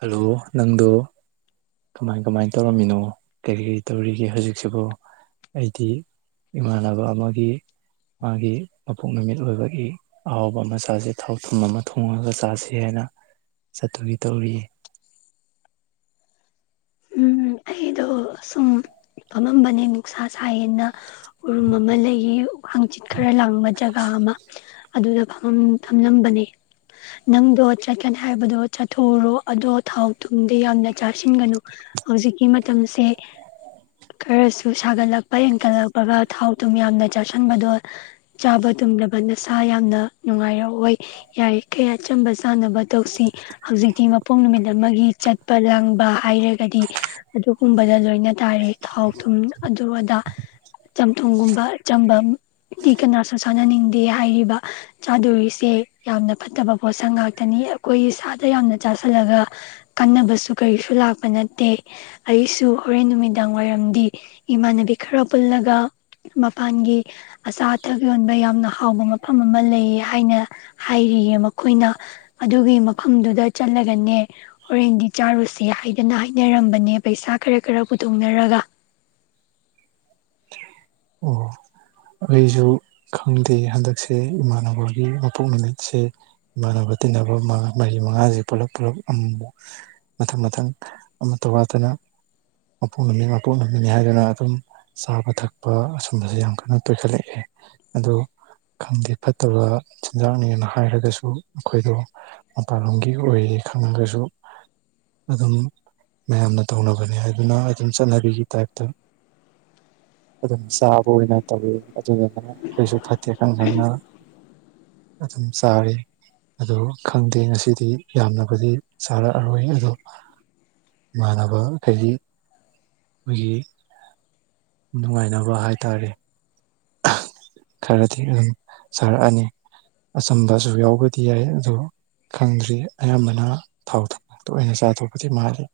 Hello ꯅꯪꯗꯣ ꯀꯃꯥꯏ ꯀꯃꯥꯏ ꯇꯧꯔꯝꯃꯤꯅꯣ ꯀꯔꯤ ꯀꯔꯤ ꯇꯧꯔꯤꯒꯦ ꯍꯧꯖꯤꯛꯁꯤꯕꯨ ꯑꯩꯗꯤ ꯏꯃꯥꯟꯅꯕ ꯑꯃꯒꯤ ꯃꯥꯒꯤ ꯃꯄꯣꯛ ꯅꯨꯃꯤꯠ ꯑꯣꯏꯕꯒꯤ꯫ ꯑꯍꯥꯎꯕ ꯑꯃ ꯆꯥꯁꯦ ꯊꯥꯎ ꯊꯨꯝ ꯑꯃ ꯊꯣꯡꯉꯒ ꯆꯥꯁꯤ ꯍꯥꯏꯅ ꯆꯠꯇꯒꯤ ꯇꯧꯔꯤꯌꯦ꯫ ꯎꯝ ꯑꯩꯗꯣ ꯁꯨꯝ ꯐꯝꯃꯝꯕꯅꯦ ꯅꯨꯡꯛꯁꯥ ꯁꯥꯏꯌꯦꯅ꯫ ꯎꯔꯨꯝ ꯑꯃ ꯂꯩꯌꯦ ꯍꯥꯡꯆꯤꯠ ꯈꯔ ꯂꯥꯡꯕ ꯖꯒꯥ ꯑꯃ ꯑꯗꯨꯗ ꯐꯪ ꯐꯝꯂꯝꯕꯅꯦ꯫ ꯅꯪꯗꯣ ꯆꯠꯀꯅꯤ ꯍꯥꯏꯕꯗꯣ ꯆꯠꯊꯎꯣꯔꯣ ꯑꯗꯣ ꯊꯥꯎ ꯇꯨꯝꯗ ꯌꯥꯝꯅ ꯆꯥꯁꯤꯟꯒꯅꯨ꯫ ꯍꯧꯖꯤꯛꯀꯤ ꯃꯇꯝꯁꯦ꯫ ꯈꯔꯁꯨ ꯁꯥꯒꯠꯂꯛꯄ ꯍꯦꯟꯒꯠꯂꯛꯄꯒ ꯊꯥꯎ ꯊꯨꯝ ꯌꯥꯝꯅ ꯆꯥꯁꯤꯟꯕꯗꯣ ꯆꯥꯕ ꯇꯨꯝꯗꯕ ꯅꯁꯥ ꯌꯥꯝꯅ ꯅꯨꯡꯉꯥꯏꯔꯛ ꯑꯣꯏ ꯌꯥꯏ ꯀꯌꯥ ꯆꯝꯕ ꯆꯥꯅꯕ ꯇꯧꯁꯤ꯫ ꯍꯧꯖꯤꯛꯇꯤ ꯃꯄꯣꯛ ꯅꯨꯃꯤꯠ ꯑꯃꯒꯤ ꯆꯠꯄ ꯂꯥꯡꯕ ꯍꯥꯏꯔꯦ꯫ ꯑꯗꯨꯒꯨꯝꯕꯗ ꯂꯣꯏꯅ ꯇꯥꯔꯦ ꯊꯥꯎ ꯊꯨꯝ ꯑꯗꯨ ꯑꯗꯥ ꯆꯝꯊꯣꯡꯒꯨꯝꯕ ꯆꯝꯕꯝꯗꯤ ꯀꯅꯥꯁꯨ ꯁꯥꯟꯅꯅꯤꯡꯗꯦ ꯍꯥꯏꯔꯤꯕ꯫ ꯆꯥꯗꯣꯔꯤꯁꯦ ꯌꯥꯝꯅ ꯐꯠꯇꯕ ꯄꯣꯠꯁꯛ ꯉꯥꯛꯇꯅꯤ ꯑꯩꯈꯣꯏ ꯏꯁꯥꯗ ꯌꯥꯝꯅ ꯆꯥꯥꯁꯜꯂꯒ ꯀꯟꯅꯕꯁꯨ ꯀꯔꯤꯁꯨ ꯂꯥꯛꯄ ꯅꯠꯇꯦ ꯑꯩꯁꯨ ꯍꯣꯔꯦꯟ ꯅꯨꯃꯤꯠ ꯅꯨꯗꯥꯡ ꯋꯥꯏꯔꯝꯗꯤ ꯏꯃꯥꯟꯅꯕꯤ ꯈꯔ ꯄꯨꯜꯂꯒ ꯃꯄꯥꯟꯒꯤ ꯑꯆꯥ ꯑꯊꯛ ꯌꯣꯟꯕ ꯌꯥꯝꯅ ꯍꯥꯎꯕ ꯃꯐꯝ ꯑꯃ ꯂꯩꯌꯦ ꯍꯥꯏꯅ ꯍꯥꯏꯔꯤꯌꯦ ꯃꯈꯣꯏꯅ ꯑꯗꯨꯒꯤ ꯃꯐꯝꯗꯨꯗ ꯆꯠꯂꯒꯅꯦ ꯍꯣꯔꯦꯟꯗꯤ ꯆꯥꯔꯨꯁꯤ ꯍꯥꯏꯗꯅ ꯍꯥꯏ ꯅꯔꯝꯕꯅꯦ ꯄꯩꯁꯥ ꯈꯔ ꯈꯔ ꯄꯨꯊꯣꯛꯅꯔꯒ ꯑꯣ ꯑꯩꯁꯨ ꯈꯪꯗꯦ ꯍꯟꯗꯛꯁꯦ ꯏꯃꯥꯟꯅꯕꯒꯤ ꯃꯄꯣꯛ ꯅꯨꯃꯤꯠꯁꯦ꯫ ꯏꯃꯥꯟꯅꯕ ꯇꯤꯟꯅꯕ ꯃꯔꯤ ꯃꯉꯥꯁꯦ ꯄꯨꯂꯞ ꯄꯨꯂꯞ ꯑꯃꯨꯛ ꯃꯨꯛ ꯃꯊꯪ ꯃꯊꯪ ꯑꯃꯠꯇ ꯋꯥꯗꯅ ꯃꯄꯣꯛ ꯅꯨꯃꯤ ꯃꯀꯣꯛ ꯅꯨꯝꯃꯤꯅꯤ ꯍꯥꯏꯗꯨꯅ ꯑꯗꯨꯝ ꯆꯥꯕ ꯊꯛꯄ ꯑꯁꯨꯝꯕꯁꯦ ꯌꯥꯝ ꯀꯟꯅ ꯇꯣꯏꯈꯠꯂꯛꯑꯦ ꯑꯗꯣ ꯈꯪꯗꯦ ꯐꯠꯇꯕ ꯆꯤꯟꯖꯥꯛꯅꯦꯅ ꯍꯥꯏꯔꯒꯁꯨ ꯑꯩꯈꯣꯏꯗꯣ ꯃꯄꯥꯟꯂꯣꯝꯒꯤ ꯑꯣꯏꯌꯦꯦ ꯈꯪꯉꯒꯁꯨ ꯑꯗꯨꯝ ꯃꯌꯥꯝꯅ ꯇꯧꯅꯕꯅꯦ ꯍꯥꯏꯗꯨꯅ ꯑꯩ ꯑꯗꯨꯝ ꯆꯠꯅꯕꯤꯒꯤ ꯇꯥꯏꯞꯇ ꯑꯗꯨꯝ ꯆꯥꯕ ꯑꯣꯏꯅ ꯇꯧꯋꯤ ꯑꯗꯨꯗꯨꯅ ꯑꯩꯈꯣꯏꯁꯨ ꯐꯠꯇꯦ ꯈꯪ ꯈꯪꯅ ꯑꯗꯨ ꯑꯗꯨꯝ ꯁꯥꯔꯦ ꯑ ꯈꯪꯗꯦ ꯉꯁꯤꯗꯤ ꯌꯥꯝꯂꯕꯗꯤ ꯆꯥꯔꯛꯑꯔꯣꯏ ꯑꯗꯣ ꯏꯃꯥꯟꯅꯕ ꯍꯥꯏꯗꯤ ꯑꯩꯈꯣꯏꯒꯤ ꯅꯨꯡꯉꯥꯏꯅꯕ ꯍꯥꯏꯇꯥꯔꯦ ꯈꯔꯗꯤ ꯑꯗꯨ ꯁꯥꯔꯛꯑꯅꯤ ꯑꯆꯝꯕꯁꯨ ꯌꯥꯎꯕꯗꯤ ꯌꯥꯏ ꯑꯣ ꯈꯪꯗ꯭ꯔꯤ ꯑꯌꯥꯝꯕꯅ ꯊꯥꯎ ꯊꯧꯕꯥꯛꯇ ꯑꯣꯏꯅ ꯆꯥꯊꯣꯛꯄꯗꯤ ꯃꯥꯜꯂꯤ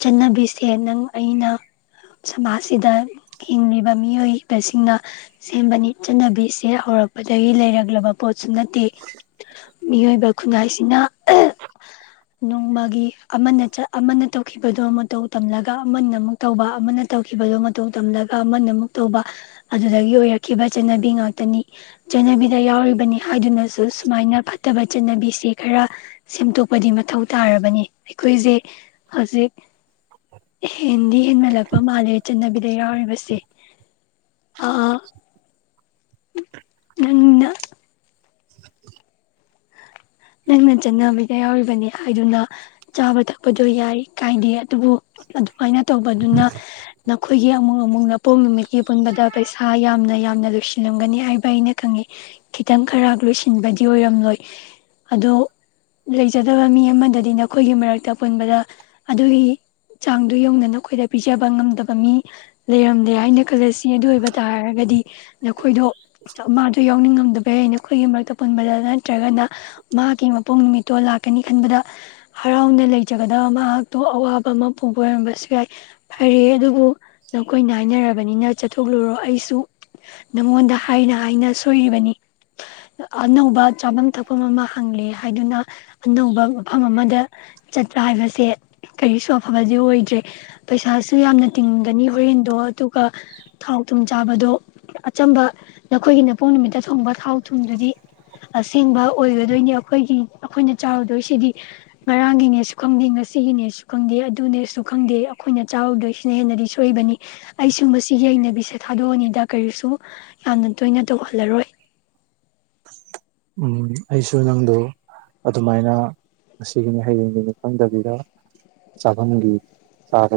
ꯆꯠꯅꯕꯤꯁꯦ ꯅꯪ ꯑꯩꯅ ꯁꯃꯥꯖꯁꯤꯗ ꯍꯤꯡꯂꯤꯕ ꯃꯤꯑꯣꯏꯕꯁꯤꯡꯅ ꯁꯦꯝꯕꯅꯤ ꯆꯠꯅꯕꯤꯁꯦ ꯍꯧꯔꯛꯄꯗꯒꯤ ꯂꯩꯔꯛꯂꯕ ꯄꯣꯠꯁꯨ ꯅꯠꯇꯦ ꯃꯤꯑꯣꯏꯕ ꯈꯨꯟꯅꯥꯏꯁꯤꯅ ꯅꯣꯡꯃꯒꯤ ꯑꯃꯅ ꯆꯠ ꯑꯃꯅ ꯇꯧꯈꯤꯕꯗꯣ ꯃꯇꯧ ꯇꯝꯂꯒ ꯑꯃꯅ ꯑꯃꯨꯛ ꯇꯧꯕ ꯑꯃꯅ ꯇꯧꯈꯤꯕꯗꯣ ꯃꯇꯧ ꯇꯝꯂꯒ ꯑꯃꯅ ꯑꯃꯨꯛ ꯇꯧꯕ ꯑꯗꯨꯗꯒꯤ ꯑꯣꯏꯔꯛꯈꯤꯕ ꯆꯠꯅꯕꯤ ꯉꯥꯛꯇꯅꯤ ꯆꯠꯅꯕꯤꯗ ꯌꯥꯎꯔꯤꯕꯅꯤ ꯍꯥꯏꯗꯨꯅ ꯑ ꯁꯨꯃꯥꯏꯅ ꯐꯠꯇꯕ ꯆꯠꯅꯕꯤꯁꯦ ꯈꯔ ꯁꯦꯝꯗꯣꯛꯄꯗꯤ ꯃꯊꯧ ꯇꯥꯔꯕꯅꯤ ꯑꯩꯈꯣꯏꯁꯦ ꯍꯧꯖꯤꯛ ꯍꯦꯟꯗꯤ ꯍꯦꯟꯃꯠꯂꯛꯄ ꯃꯥꯂꯦꯝ ꯆꯠꯅꯕꯤꯗ ꯌꯥꯎꯔꯤꯕꯁꯦ [inaudible] ꯎꯅ ꯅꯪꯅ ꯆꯠꯕꯤꯗ ꯌꯥꯎꯔꯤꯕꯅꯤ ꯍꯥꯏꯗꯨꯅ ꯆꯥꯕ ꯊꯛꯄꯗꯣ ꯌꯥꯏ ꯀꯥꯏꯗꯦ ꯑꯗꯨꯕꯨ ꯁꯨꯃꯥꯏꯅ ꯇꯧꯕꯗꯨꯅ ꯅꯈꯣꯏꯒꯤ ꯑꯃꯨꯛ ꯑꯃꯨꯛꯅ ꯑꯄꯣꯛ ꯅꯨꯃꯤꯠꯀꯤ ꯄꯨꯟꯕꯗ ꯄꯩꯁꯥ ꯌꯥꯝꯅ ꯌꯥꯝꯅ ꯂꯣꯏꯁꯤꯜꯂꯝꯒꯅꯤ ꯍꯥꯏꯕ ꯑꯩꯅ ꯈꯪꯉꯤ ꯈꯤꯇꯪ ꯈꯔ ꯂꯣꯏꯁꯤꯟꯕꯗꯤ ꯑꯣꯏꯔꯝꯂꯣꯏ ꯑꯗꯣ ꯂꯩꯖꯗꯕ ꯃꯤ ꯑꯃꯗꯗꯤ ꯅꯈꯣꯏꯒꯤ ꯃꯔꯛꯇ ꯄꯨꯟꯕꯗ ꯑꯗꯨꯒꯤ ꯆꯥꯡꯗꯨ ꯌꯧꯗꯅ ꯑꯩꯈꯣꯏꯗ ꯄꯤꯖꯕ ꯉꯝꯗꯕ ꯃꯤ ꯂꯩꯔꯝꯂꯦ ꯍꯥꯏꯅ ꯈꯜꯂꯁꯤ ꯑꯗꯨ ꯑꯣꯏꯕ ꯇꯥꯔꯒꯗꯤ ꯅꯈꯣꯏꯗꯣ ꯃꯥꯁꯨꯣ ꯌꯥꯎꯅꯤꯡꯉꯝꯗꯕꯩ ꯑꯩꯅ ꯑꯩꯈꯣꯏꯒꯤ ꯃꯔꯛꯇ ꯄꯨꯟꯕꯗ ꯅꯠꯇ꯭ꯔꯒꯅ ꯃꯍꯥꯛꯀꯤ ꯃꯄꯨꯡ ꯅꯨꯃꯤꯠꯇꯣ ꯂꯥꯛꯀꯅꯤ ꯈꯟꯕꯗ ꯍꯔꯥꯎꯅ ꯂꯩꯖꯒꯗꯕ ꯃꯍꯥꯛꯇꯨ ꯑꯋꯥꯕ ꯑꯃ ꯄꯨꯕ ꯑꯣꯏꯔꯝꯕꯁꯨ ꯌꯥꯏ ꯐꯔꯦ ꯑꯗꯨꯕꯨ ꯅꯈꯣꯏꯅ ꯍꯥꯏꯅꯔꯕꯅꯤꯅ ꯆꯠꯊꯣꯛꯂꯨꯔꯣ ꯑꯩꯁꯨ ꯅꯉꯣꯟꯗ ꯍꯥꯏꯅ ꯍꯥꯏꯅ ꯁꯣꯏꯔꯤꯕꯅꯤ ꯑꯅꯧꯕ ꯆꯥꯐꯝ ꯊꯛꯐꯝ ꯑꯃ ꯐꯪꯂꯦ ꯍꯥꯏꯗꯨꯅ ꯑꯅꯧꯕ ꯃꯐꯝ ꯑꯃꯗ ꯆꯠꯄ ꯍꯥꯏꯕꯁꯦ ꯀꯔꯤꯁꯨ ꯑꯐꯕꯗꯤ ꯑꯣꯏꯗ꯭ꯔꯦ ꯄꯩꯁꯥꯁꯨ ꯌꯥꯝꯅ ꯇꯤꯡꯒꯅꯤ ꯍꯣꯔꯦꯟꯗꯣ ꯑꯗꯨꯒ ꯊꯥꯎ ꯊꯨꯝ ꯆꯥꯕꯗꯣ ꯑꯆꯝꯕ ꯅꯈꯣꯏꯒꯤ ꯅꯄꯣꯛ ꯅꯨꯃꯤꯠꯇ ꯊꯣꯡꯕ ꯊꯥꯎ ꯊꯨꯝꯗꯨꯗꯤ ꯑꯁꯦꯡꯕ ꯑꯣꯏꯒꯗꯣꯏꯅꯦ ꯑꯩꯈꯣꯏꯒꯤ ꯑꯩꯈꯣꯏꯅ ꯆꯥꯎꯔꯨꯗꯣꯏꯁꯤꯗꯤ ꯉꯔꯥꯡꯒꯤꯅꯦꯁꯨ ꯈꯪꯗꯦ ꯉꯁꯤꯒꯤꯅꯦꯁꯨ ꯈꯪꯗꯦ ꯑꯗꯨꯅꯦꯁꯨ ꯈꯪꯗꯦ ꯑꯩꯈꯣꯏꯅ ꯆꯥꯎꯔꯧꯗꯣꯏ ꯁꯤꯅ ꯍꯦꯟꯅꯗꯤ ꯁꯣꯏꯏꯕꯅꯤ ꯑꯩ ꯁꯨꯝꯕꯁꯤꯒꯤ ꯍꯩꯅꯕꯤꯁꯦ ꯊꯥꯗꯣꯛꯑꯅꯤꯗ ꯀꯔꯤꯁꯨ ꯌꯥꯝꯅ ꯇꯣꯏꯅ ꯇꯧꯍꯜꯂꯔꯣꯏ ꯎꯝ ꯑꯩꯁꯨ ꯅꯪꯗꯨ ꯑꯗꯨꯃꯥꯏꯅ ꯃꯁꯤꯒꯤꯅꯤ ꯍꯌꯦꯡꯒꯤꯅꯤ ꯈꯪꯗꯕꯤꯗ ꯆꯕꯒꯤ ꯆꯔꯄꯥꯦ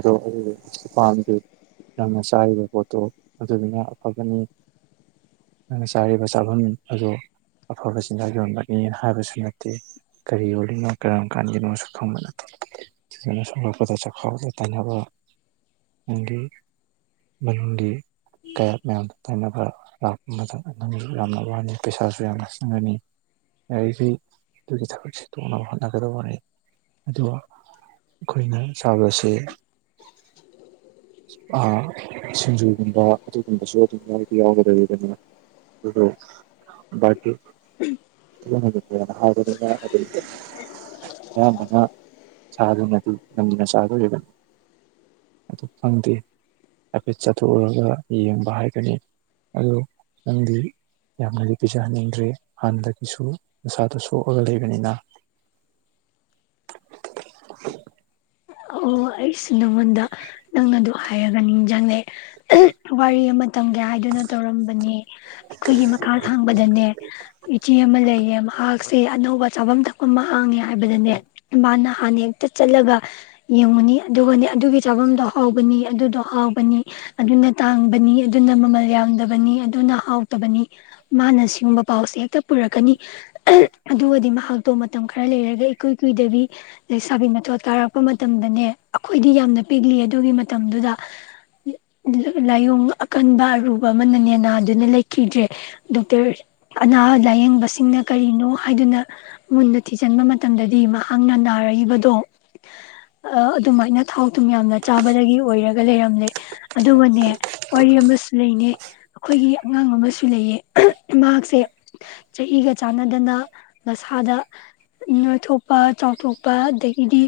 ꯌꯥꯝꯅ ꯆꯥꯏꯔꯤꯕ ꯄꯣꯠꯇꯣ ꯑꯗꯨꯗꯨꯅ ꯑꯐꯕꯅꯤ ꯑꯩꯅ ꯆꯥꯔꯤꯕ ꯆꯥꯐꯝ ꯑꯗ ꯑꯐꯕ ꯆꯤꯟꯖꯥꯛ ꯌꯣꯟꯕꯅꯦꯅ ꯍꯥꯏꯕꯁꯨ ꯅꯠꯇꯦ ꯀꯔꯤ ꯑꯣꯏꯜꯂꯤꯅꯣ ꯀꯔꯝ ꯀꯥꯟꯒꯤꯅꯣꯁꯨ ꯈꯪꯕꯅ ꯅ ꯁꯄꯗ ꯆꯆꯥ ꯈꯦ ꯇꯅꯅꯕ ꯍꯤꯟꯗꯤ ꯍꯤꯟꯗꯤ ꯀꯌꯥ ꯃꯌꯥꯝꯗ ꯇꯥꯏꯅꯕ ꯂꯥꯛꯄ ꯃꯇꯝꯗ ꯅꯪꯁꯨ ꯌꯥꯝꯅ ꯋꯥꯅꯤ ꯄꯩꯁꯥꯁꯨ ꯌꯥꯝꯅ ꯆꯪꯉꯅꯤ ꯌꯥꯔꯤꯈꯩ ꯑꯗꯨꯒꯤ ꯊꯕꯛꯁꯦ ꯇꯣꯛꯅꯕ ꯍꯣꯠꯅꯒꯗꯕꯅꯤ ꯑꯗꯨꯒ ꯑꯩꯈꯣꯏꯅ ꯆꯕꯁꯦ ꯁꯤꯡꯖꯨꯒꯨꯝꯕ ꯑꯗꯨꯒꯨꯝꯕꯁꯨ ꯑꯗꯨꯝ ꯌꯥꯎꯗꯤ ꯌꯥꯎꯒꯗꯧꯔꯤꯕ ꯑꯗꯨꯅ ꯎꯣ [inaudible] ꯑꯌꯥꯝꯕꯅ ꯁꯥꯗꯅꯠꯇ ꯂꯝꯗꯨꯅ ꯁꯥꯗꯣꯏꯔꯤ ꯑꯗꯨ ꯑꯗꯨ ꯐꯪꯗꯦ ꯍꯥꯏꯐꯦꯠ ꯆꯠꯊꯣꯛꯎꯔꯒ ꯌꯦꯡꯕ ꯍꯥꯏꯒꯅꯤ ꯑꯣ ꯅꯪꯗꯤ ꯌꯥꯝꯅꯗꯤ ꯄꯤꯖꯍꯟꯅꯤꯡꯗ꯭ꯔꯦ ꯍꯥꯟꯅꯗꯒꯤꯁꯨ ꯅꯁꯥꯗꯣ ꯁꯣꯛꯑꯒ ꯂꯩꯕꯅꯤꯅ ꯑꯣ ꯑꯩꯁꯨ ꯅꯪꯉꯣꯟꯗ ꯅꯪꯅꯗꯣ ꯍꯥꯏꯔꯒ ꯅꯤꯡꯁꯤꯡꯪꯉ ꯋꯥꯔꯤ ꯑꯃꯇꯝꯒꯦ ꯍꯥꯏꯗꯨꯅ ꯇꯧꯔꯝꯕꯅꯤ ꯑꯩꯈꯣꯏꯒꯤ ꯃꯈꯥ ꯊꯥꯡꯕꯗꯅꯦ ꯏꯆꯦ ꯑꯃ ꯂꯩꯌꯦ ꯃꯍꯥꯛꯁꯦ ꯑꯅꯧꯕ ꯆꯥꯐꯝ ꯊ ꯑꯃ ꯍꯥꯡꯉꯦ ꯍꯥꯏꯕꯗꯅꯦ ꯃꯥꯅ ꯍꯥꯟꯅ ꯍꯦꯛꯇ ꯆꯠꯂꯒ ꯌꯦꯡꯉꯨꯅꯤ ꯑꯗꯨꯒꯅꯦ ꯑꯗꯨꯒꯤ ꯆꯥꯐꯝꯗꯣ ꯍꯥꯎꯕꯅꯤ ꯑꯗꯨꯗꯣ ꯍꯥꯎꯕꯅꯤ ꯑꯗꯨꯅ ꯇꯥꯡꯕꯅꯤ ꯑꯗꯨꯅ ꯃꯃꯜ ꯌꯥꯝꯗꯕꯅꯤ ꯑꯗꯨꯅ ꯍꯥꯎꯇꯕꯅꯤ ꯃꯥꯅ ꯁꯤꯒꯨꯝꯕ ꯄꯥꯎꯁꯦ ꯍꯦꯛꯇ ꯄꯨꯔꯛꯀꯅꯤ ꯑꯗꯨꯒꯗꯤ ꯃꯍꯥꯛꯇꯣ ꯃꯇꯝ ꯈꯔ ꯂꯩꯔꯒ ꯏꯀꯨꯏ ꯀꯨꯏꯗꯕꯤ ꯂꯩꯁꯥꯕꯤ ꯃꯊꯣꯠ ꯀꯥꯔꯛꯄ ꯃꯇꯝꯗꯅꯦ ꯑꯩꯈꯣꯏꯗꯤ ꯌꯥꯝꯅ ꯄꯤꯛꯂꯤ ꯑꯗꯨꯒꯤ ꯃꯇꯝꯗꯨꯗ ꯂꯥꯏꯑꯣꯡ ꯑꯀꯟꯕ ꯑꯔꯨꯕ ꯑꯃꯅ ꯅꯦꯅꯥꯗꯨꯅ ꯂꯩꯈꯤꯗ꯭ꯔꯦ ꯗꯣꯛꯇꯔ ꯑꯅꯥ ꯂꯥꯏꯌꯦꯡꯕꯁꯤꯡꯅ ꯀꯔꯤꯅꯣ ꯍꯥꯏꯗꯨꯅ ꯃꯨꯟꯗ ꯊꯤꯖꯤꯟꯕ ꯃꯇꯝ ꯃꯇꯝꯗꯗꯤ ꯃꯍꯥꯛꯅ ꯅꯥꯔꯛꯏꯕꯗꯣ ꯑ ꯑꯗꯨꯃꯥꯏꯅ ꯊꯥꯎ ꯑꯗꯨꯝ ꯌꯥꯝꯅ ꯆꯥꯕꯗꯒꯤ ꯑꯣꯏꯔꯒ ꯂꯩꯔꯝꯂꯦ ꯑꯗꯨꯕꯨꯅꯦ ꯋꯥꯔꯤ ꯑꯃ ꯂꯩꯅꯦ ꯑꯩꯈꯣꯏꯒꯤ ꯑꯉꯥꯡ ꯑꯃꯁꯨ ꯂꯩꯌꯦ ꯃꯍꯥꯛꯁꯦ ꯆꯍꯤꯒ ꯆꯥꯟꯅꯗꯅ ꯃꯁꯥꯗ ꯅꯣꯏꯊꯣꯛꯄ ꯆꯥꯎꯊꯣꯛꯄ ꯑꯗꯒꯤꯗꯤ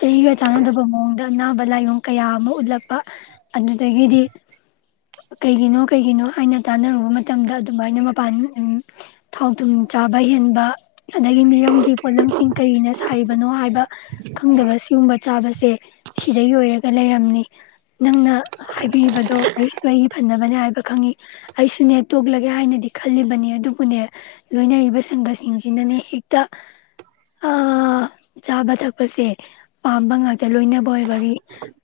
ꯆꯩꯒ ꯆꯥꯟꯅꯗꯕ ꯃꯑꯣꯡꯗ ꯅꯥꯕ ꯂꯥꯏꯌꯡ ꯀꯌꯥ ꯑꯃ ꯎꯠꯂꯛꯄ ꯑꯗꯨꯗꯒꯤꯗꯤ ꯀꯔꯤꯒꯤꯅꯣ ꯀꯩꯒꯤꯅꯣ ꯍꯥꯏꯅ ꯇꯥꯅꯔꯨꯕ ꯃꯇꯝꯗ ꯑꯗꯨꯃꯥꯏꯅ ꯃꯄꯥꯟ ꯊꯥꯎ ꯊꯨꯝ ꯆꯥꯕ ꯍꯦꯟꯕ ꯑꯗꯒꯤ ꯃꯤꯌꯝꯒꯤ ꯄꯣꯠꯂꯝꯁꯤꯡ ꯀꯔꯤꯅ ꯁꯥꯔꯤꯕꯅꯣ ꯍꯥꯏꯕ ꯈꯪꯗꯕ ꯁꯤꯒꯨꯝꯕ ꯆꯥꯕꯁꯦ ꯁꯤꯗ ꯌꯣꯏꯔꯒ ꯂꯩꯔꯝꯅꯤ ꯅꯪꯅ ꯍꯥꯏꯕꯤꯕꯗꯣ ꯑꯩꯁꯨ ꯑꯩꯒꯤ ꯐꯅꯕꯅꯦ ꯍꯥꯏꯕ ꯈꯪꯉꯤ ꯑꯩꯁꯨꯅꯦ ꯇꯣꯛꯂꯒꯦ ꯍꯥꯏꯅꯗꯤ ꯈꯜꯂꯤꯕꯅꯤ ꯑꯗꯨꯕꯨꯅꯦ ꯂꯣꯏꯅꯔꯤꯕ ꯁꯟꯒꯁꯤꯡꯁꯤꯅꯅꯦ ꯍꯦꯛꯇ ꯆꯥꯕ ꯊꯛꯄ ꯄꯁꯦ ꯄꯥꯝꯕ ꯉꯥꯛꯇ ꯂꯣꯏꯅꯕ ꯑꯣꯏꯕꯒꯤ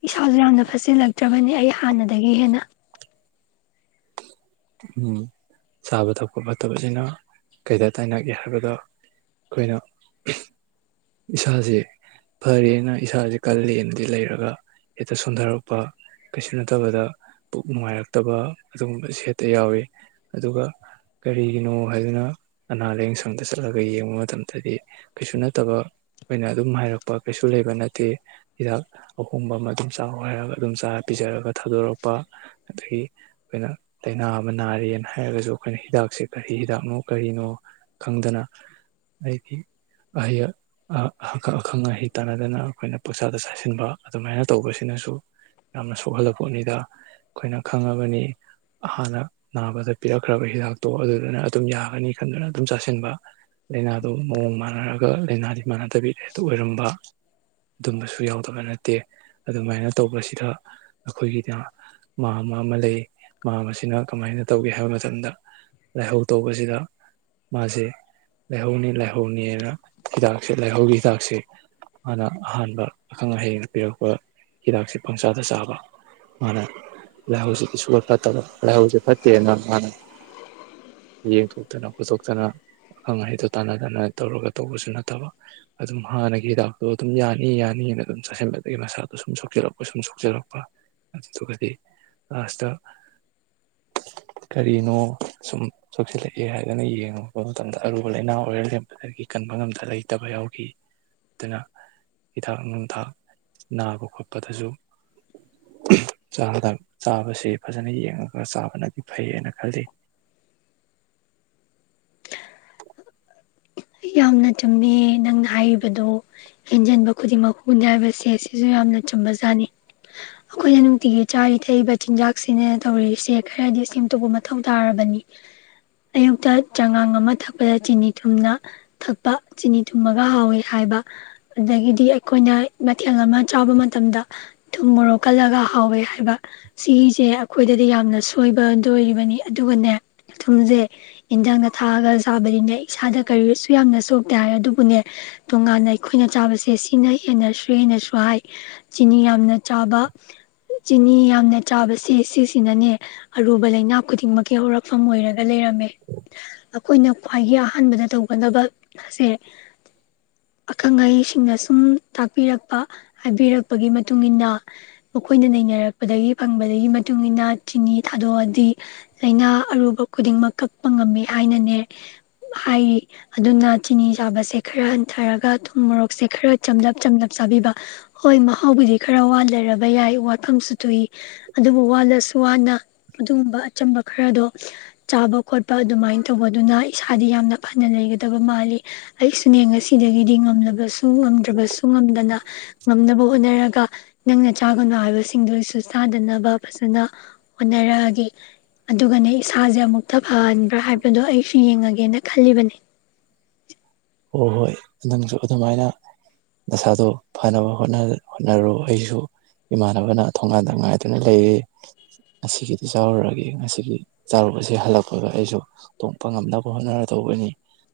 ꯏꯁꯥꯁꯨ ꯌꯥꯝꯅ ꯐꯆꯜꯂꯛꯇ꯭ꯔꯕꯅꯤ ꯑꯩ ꯍꯥꯟꯅꯗꯒꯤ ꯍꯦꯟꯅ ꯆꯥꯕ ꯊꯛꯄ ꯐꯠꯇꯕꯁꯤꯅ ꯀꯩꯗ ꯇꯥꯏꯅꯒꯦ ꯍꯥꯏꯕꯗ ꯑꯩꯈꯣꯏꯅ ꯏꯁꯥꯁꯦ ꯐꯔꯦꯅ ꯏꯁꯥꯁꯦ ꯀꯜꯂꯦꯅꯗꯤ ꯂꯩꯔꯒ ꯍꯦꯛꯇ ꯁꯣꯟꯊꯔꯛꯄ ꯀꯩꯁꯨ ꯅꯠꯇꯕꯗ ꯄꯨꯛ ꯅꯨꯡꯉꯥꯏꯔꯛꯇꯕ ꯑꯗꯨꯒꯨꯝꯕ ꯁꯦꯠꯇ ꯌꯥꯎꯏꯤ ꯑꯗꯨꯒ ꯀꯔꯤꯒꯤꯅꯣ ꯍꯥꯏꯗꯨꯅ ꯑꯅꯥ ꯂꯥꯏꯌꯦꯡ ꯁꯪꯗ ꯆꯠꯂꯒ ꯌꯦꯡꯕ ꯃꯇꯝꯗꯗꯤ ꯀꯩꯁꯨ ꯅꯠꯇꯕ ꯑꯣꯏꯅ ꯑꯗꯨꯝ ꯍꯥꯏꯔꯛꯄ ꯀꯩꯁꯨ ꯂꯩꯕ ꯅꯠꯇꯦ ꯍꯤꯗꯥꯛ ꯑꯍꯣꯡꯕ ꯑꯃ ꯑꯗꯨꯝ ꯆꯥ ꯍꯔꯒ ꯑꯗꯨꯝ ꯆꯥꯔ ꯄꯤꯖꯔꯒ ꯊꯥꯗꯣꯔꯛꯄ ꯑꯗꯒꯤ ꯑꯩꯈꯣꯏꯅ ꯇꯥꯏꯅꯥ ꯑꯃ ꯅꯥꯔꯦꯅ ꯍꯥꯏꯔꯒꯁꯨ ꯑꯩꯈꯣꯏꯅ ꯍꯤꯗꯥꯛꯁꯦ ꯀꯔꯤ ꯍꯤꯗꯥꯛꯅꯣ ꯀꯔꯤꯅꯣ ꯈꯪꯗꯅ ꯑꯩꯗꯤ ꯑꯍꯌꯥ ꯑꯀꯛ ꯑꯈꯪ ꯑꯍꯩ ꯇꯥꯟꯅꯗꯅ ꯑꯩꯈꯣꯏꯅ ꯄꯣꯠꯁꯥꯗ ꯆꯥꯁꯤꯟꯕ ꯑꯗꯨꯃꯥꯏꯅ ꯇꯧꯕꯁꯤꯅꯁꯨ ꯌꯥꯝꯅ ꯁꯣꯛꯍꯜꯂꯄꯣꯠꯅꯤꯗ ꯑꯩꯈꯣꯏꯅ ꯈꯪꯉꯕꯅꯤ ꯍꯥꯟꯅ ꯅꯥꯕꯗ ꯄꯤꯔꯛꯈ꯭ꯔꯕ ꯍꯤꯗꯥꯛꯇꯣ ꯑꯗꯨꯗꯨꯅ ꯑꯗꯨꯝ ꯌꯥꯒꯅꯤ ꯈꯟꯗꯨꯅ ꯑꯗꯨꯝ ꯆꯥꯁꯤꯟꯕ ꯂꯥꯏꯅꯥꯗꯨ ꯃꯑꯣꯡ ꯃꯥꯟꯅꯔꯒ ꯂꯥꯏꯅꯥꯗꯤ ꯃꯥꯟꯅꯗꯕꯤ ꯍꯦꯛꯇꯥ ꯑꯣꯏꯔꯝꯕ ꯑꯗꯨꯝꯕꯁꯨ ꯌꯥꯎꯗꯕ ꯅꯠꯇꯦ ꯑꯗꯨꯃꯥꯏꯅ ꯇꯧꯕꯁꯤꯗ ꯑꯩꯈꯣꯏꯒꯤꯗ ꯃꯃꯥ ꯑꯃ ꯂꯩ ꯃꯃꯥ ꯑꯁꯤꯅ ꯀꯃꯥꯏꯅ ꯇꯧꯒꯦ ꯍꯥꯏꯕ ꯃꯇꯝꯗ ꯂꯥꯏꯍꯧ ꯇꯧꯕꯁꯤꯗ ꯃꯥꯁꯦ ꯂꯥꯏꯍꯧꯅꯤ ꯂꯥꯏꯍꯧꯅꯤꯅ ꯍꯤꯗꯥꯛ ꯁꯤ ꯂꯥꯏꯍꯧꯒꯤ ꯍꯤꯗꯥꯛꯁꯦ ꯃꯥꯅ ꯑꯍꯥꯟꯕ ꯑꯈꯪ ꯑꯍꯩ ꯄꯤꯔꯛꯄ ꯍꯤꯗꯥꯛꯁꯦ ꯄꯪꯁꯥꯗ ꯆꯥꯕ ꯃꯥꯅ ꯂꯥꯏꯍꯧꯁꯤꯗꯤ ꯁꯨꯡꯐꯥꯠ ꯐꯠꯇꯕ ꯂꯥꯏꯍꯧꯁꯤ ꯐꯠꯇꯦꯅ ꯃꯥꯅ ꯌꯦꯡꯊꯣꯛꯇꯅ ꯈꯣꯠꯇꯣꯛꯇꯅ ꯑꯈꯪ ꯑꯍꯩꯗꯨ ꯇꯥꯟꯅꯗꯅ ꯇꯧꯔꯒ ꯇꯧꯕꯁꯨ ꯅꯠꯇꯕ ꯑꯗꯨꯝ ꯍꯥꯟꯅꯒꯤ ꯍꯤꯗꯥꯛꯇꯣ ꯑꯗꯨꯝ ꯌꯥꯅꯤ ꯌꯥꯅꯤꯑꯅ ꯑꯗꯨꯝ ꯆꯥꯁꯤꯟꯕꯗꯒꯤ ꯃꯁꯥꯗꯣ ꯁꯨꯝ ꯁꯣꯛꯆꯜꯂꯛꯄ ꯁꯨꯝ ꯁꯣꯛꯆꯤꯜꯂꯛꯄ ꯑꯗꯨꯗꯨꯒꯗꯤ ꯂꯥꯁꯇ ꯀꯔꯤꯅꯣ ꯁꯨꯝ ꯁꯣꯛꯆꯤꯜꯂꯛꯑꯦ ꯍꯥꯏꯗꯨꯅ ꯌꯦꯡꯉꯨꯕ ꯃꯇꯝꯗ ꯑꯔꯨꯕ ꯂꯥꯏꯅꯥ ꯑꯣꯏꯔ ꯂꯦꯝꯕꯗꯒꯤ ꯀꯟꯕ ꯉꯝꯗ ꯂꯩ ꯇꯕ ꯌꯥꯎꯈꯤ ꯑꯗꯨꯅ ꯍꯤꯗꯥꯛ ꯅꯨꯡꯊꯥꯛ ꯅꯥꯕ ꯈꯣꯠꯄꯗꯁꯨ ꯆꯥꯗꯥ ꯆꯥꯕꯁꯦ ꯐꯖꯅ ꯌꯦꯡꯉꯒ ꯆꯥꯕꯅꯗꯤ ꯐꯩꯑꯅ ꯈꯜꯂꯤ ꯌꯥꯝꯅ ꯆꯨꯝꯃꯦ ꯅꯪꯅ ꯍꯥꯏꯔꯤꯕꯗꫭ ꯍꯦꯟꯖꯟꯕ ꯈꯨꯗꯤꯡꯃꯛ ꯍꯨꯅꯤ ꯍꯥꯏꯕꯁꯦ ꯑꯁꯤꯁꯨ ꯌꯥꯝꯅ ꯆꯨꯝꯕꯖꯥꯠꯅꯤ ꯑꯩꯈꯣꯏꯅ ꯅꯨꯡꯇꯤꯒꯤ ꯆꯥꯔꯤ ꯊꯛꯏꯕ ꯆꯤꯟꯖꯥꯛꯁꯤꯅ ꯇꯧꯔꯤꯁꯦ ꯈꯔꯗꯤ ꯁꯦꯝꯗꫭꯛꯄ ꯃ ꯃꯊꯧ ꯇꯥꯔꯕꯅꯤ ꯑꯌꯨꯛꯇ ꯆꯉꯥꯡ ꯑꯃ ꯊꯛꯄꯗ ꯆꯤꯅꯤ ꯊꯨꯝꯅ ꯊꯛꯄ ꯆꯤꯅꯤ ꯊꯨꯝꯃꯒ ꯍꯥꯎꯑꯦ ꯍꯥꯏꯕ ꯑꯗꯒꯤꯗꯤ ꯑꯩꯈꯣꯏꯅ ꯃꯊꯦꯜ ꯑꯃ ꯆꯥꯕ ꯃꯇꯝꯗ ꯊꯨꯝ ꯃꯣꯔꯣꯛ ꯀꯜꯂꯒ ꯍꯥꯎꯋꯦ ꯍꯥꯏꯕ ꯁꯤꯒꯤꯁꯦ ꯑꯩꯈꯣꯏꯗꯗꯤ ꯌꯥꯝꯅ ꯁꯣꯏꯕꯗꯣ ꯑꫭꯏꯔꯤꯕꯅꯤ ꯑꯗꯨꯒꯅꯦ ꯊꯨꯝꯁꯦ ꯏꯟꯖꯥꯡꯗ ꯊꯥꯛꯑꯒ ꯆꯥꯕꯅꯤꯅꯦ ꯏꯁꯥꯗ ꯀꯔꯤꯁꯨ ꯌꯥꯝꯅ ꯁꯣꯛꯇꯦ ꯍꯥꯏꯌꯦ ꯑꯗꯨꯕꯨꯅꯦ ꯇꯣꯉꯥꯟꯅ ꯑꯩꯈꯣꯏꯅ ꯆꯥꯕꯁꯦ ꯁꯤꯅ ꯍꯦꯟꯅꯁꯨ ꯍꯦꯟꯅꯁꯨ ꯍꯥꯏ ꯆꯤꯅꯤ ꯌꯥꯝꯅ ꯆꯥꯕ ꯆꯤꯅꯤ ꯌꯥꯝꯅ ꯆꯥꯕꯁꯦ ꯁꯤꯁꯤꯅꯅꯦ ꯑꯔꯨꯕ ꯂꯩꯅꯥ ꯈꯨꯗꯤꯡꯃꯛꯀꯤ ꯍꯧꯔꯛꯐꯝ ꯑꯣꯏꯔꯒ ꯂꯩꯔꯝꯃꯦ ꯑꯩꯈꯣꯏꯅ ꯈ꯭ꯋꯥꯏꯒꯤ ꯑꯍꯥꯟꯕꯗ ꯇꯧꯒꯗꯕ ꯑꯁꯦ ꯑꯈꯪ ꯑꯍꯩꯁꯤꯡꯅ ꯁꯨꯝ ꯇꯥꯛꯄꯤꯔꯛꯄ ꯍꯥꯏꯕꯤꯔꯛꯄꯒꯤ ꯃꯇꯨꯡ ꯏꯟꯅ ꯃꯈꯣꯏꯅ ꯅꯩꯅꯔꯛꯄꯗꯒꯤ ꯐꯪꯕꯗꯒꯤ ꯃꯇꯨꯡ ꯏꯟꯅ ꯆꯤꯅꯤ ꯊꯥꯗꯣꯛꯑꯗꯤ ꯂꯥꯏꯅꯥ ꯑꯔꯨꯕ ꯈꯨꯗꯤꯡꯃꯛ ꯀꯛꯄ ꯉꯝꯃꯤ ꯍꯥꯏꯅꯅꯦ ꯍꯥꯏꯔꯤ ꯑꯗꯨꯅ ꯆꯤꯅꯤ ꯆꯥꯕꯁꯦ ꯈꯔ ꯍꯟꯊꯔꯒ ꯊꯨꯝ ꯃꯣꯔꯣꯛꯁꯦ ꯈꯔ ꯆꯝꯂꯞ ꯆꯝꯂꯞ ꯆꯥꯕꯤꯕ ꯍꯣꯏ ꯃꯍꯥꯎꯕꯨꯗꯤ ꯈꯔ ꯋꯥ ꯂꯩꯔꯕ ꯌꯥꯏ ꯋꯥꯐꯝꯁꯨ ꯊꯣꯛꯏ ꯑꯗꯨꯕꯨ ꯋꯥꯜꯂꯁꯨ ꯋꯥꯅ ꯑꯗꯨꯒꯨꯝꯕ ꯑꯆꯝꯕ ꯈꯔꯗꯣ ꯆꯥꯕ ꯈꯣꯠꯄ ꯑꯗꯨꯃꯥꯏꯅ ꯇꯧꯕꯗꯨꯅ ꯏꯁꯥꯗꯤ ꯌꯥꯝꯅ ꯐꯥꯠ ꯅ ꯂꯩꯒꯗꯕ ꯃꯥꯜꯂꯤ ꯑꯩꯁꯨꯅꯦ ꯉꯁꯤꯗꯒꯤꯗꯤ ꯉꯝꯂꯕꯁꯨ ꯉꯝꯗ꯭ꯔꯕꯁꯨ ꯉꯝꯗꯅ ꯉꯝꯅꯕ ꯍꯣꯠꯅꯔꯒ ꯅꯪꯅ ꯆꯥꯒꯅꯣ ꯍꯥꯏꯕꯁꯤꯡꯗꯨꯁꯨ ꯁꯥꯗꯅꯕ ꯐꯖꯅ ꯍꯣꯠꯅꯔꯛꯑꯒ ꯑꯗꯨꯒꯅꯦ ꯏꯁꯥꯁꯦ ꯑꯃꯨꯛꯇ ꯐꯍꯟꯕ꯭ꯔꯥ ꯍꯥꯏꯕꯗꯣ ꯑꯩꯁꯨ ꯌꯦꯡꯂꯡꯉꯒꯦꯅ ꯈꯜꯂꯤꯕꯅꯤ ꯍꯣꯏ ꯍꯣꯏ ꯅꯪꯁꯨ ꯑꯗꯨꯃꯥꯏꯅ ꯅꯁꯥꯗꫭ ꯐꯅꯕ ꯍꯣꯠꯅ ꯍꯣꯠꯅꯔꯨ ꯑꯩꯁꯨ ꯏꯃꯥꯟꯅꯕꯅ ꯊꯣꯒꯥꯟꯗ ꯉꯥꯏꯗꯨꯅ ꯂꯩꯔꯦ ꯉꯁꯤꯒꯤꯗꯤ ꯆꯥꯎꯔꯨꯔꯒꯦ ꯉꯁꯤꯒꯤ ꯆꯥꯎꯔꯨꯁꯦ ꯍꯜꯂꯛꯄꯒ ꯑꯩꯁꯨ ꯇꯣꯛꯄ ꯉꯝꯅꯕ ꯍꯣꯠꯅꯔꯗꯧꯕꯅꯤ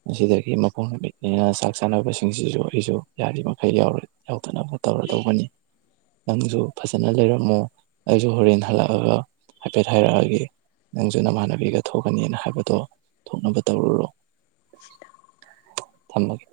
ꯃꯁꯤꯗꯒꯤ ꯃꯄꫭꯡ ꯅꯨꯃꯤꯠꯅꯤꯅ ꯆꯥꯛ ꯆꯥꯅꯕꯁꯤꯡꯁꯤꯁꯨ ꯑꯩꯁꯨ ꯌꯥꯔꯤ ꯃꯈꯩ ꯌꯥꯎꯔꫭꯏ ꯌꯥꯎꯗꯅꯕ ꯇꯧꯔꯗꯧꯕꯅꯤ ꯅꯪꯁꯨ ꯐꯖꯅ ꯂꯩꯔꯝꯃꯣ ꯑꯩꯁꯨ ꯍꯣꯔꯦꯟ ꯍꯜꯂꯛꯑꯒ ꯍꯥꯏꯐꯦꯠ ꯍꯥꯏꯔꯛꯑꯒꯦ ꯅꯪꯁꯨ ꯅꯃꯥꯟꯅꯕꯤꯒ ꯊꯣꯛꯀꯅꯤꯅ ꯍꯥꯏꯕꯗꯣ ꯊꯣꯛꯅꯕ ꯇꯧꯔꯨꯔꯣ ꯊꯝꯃꯥꯒꯦ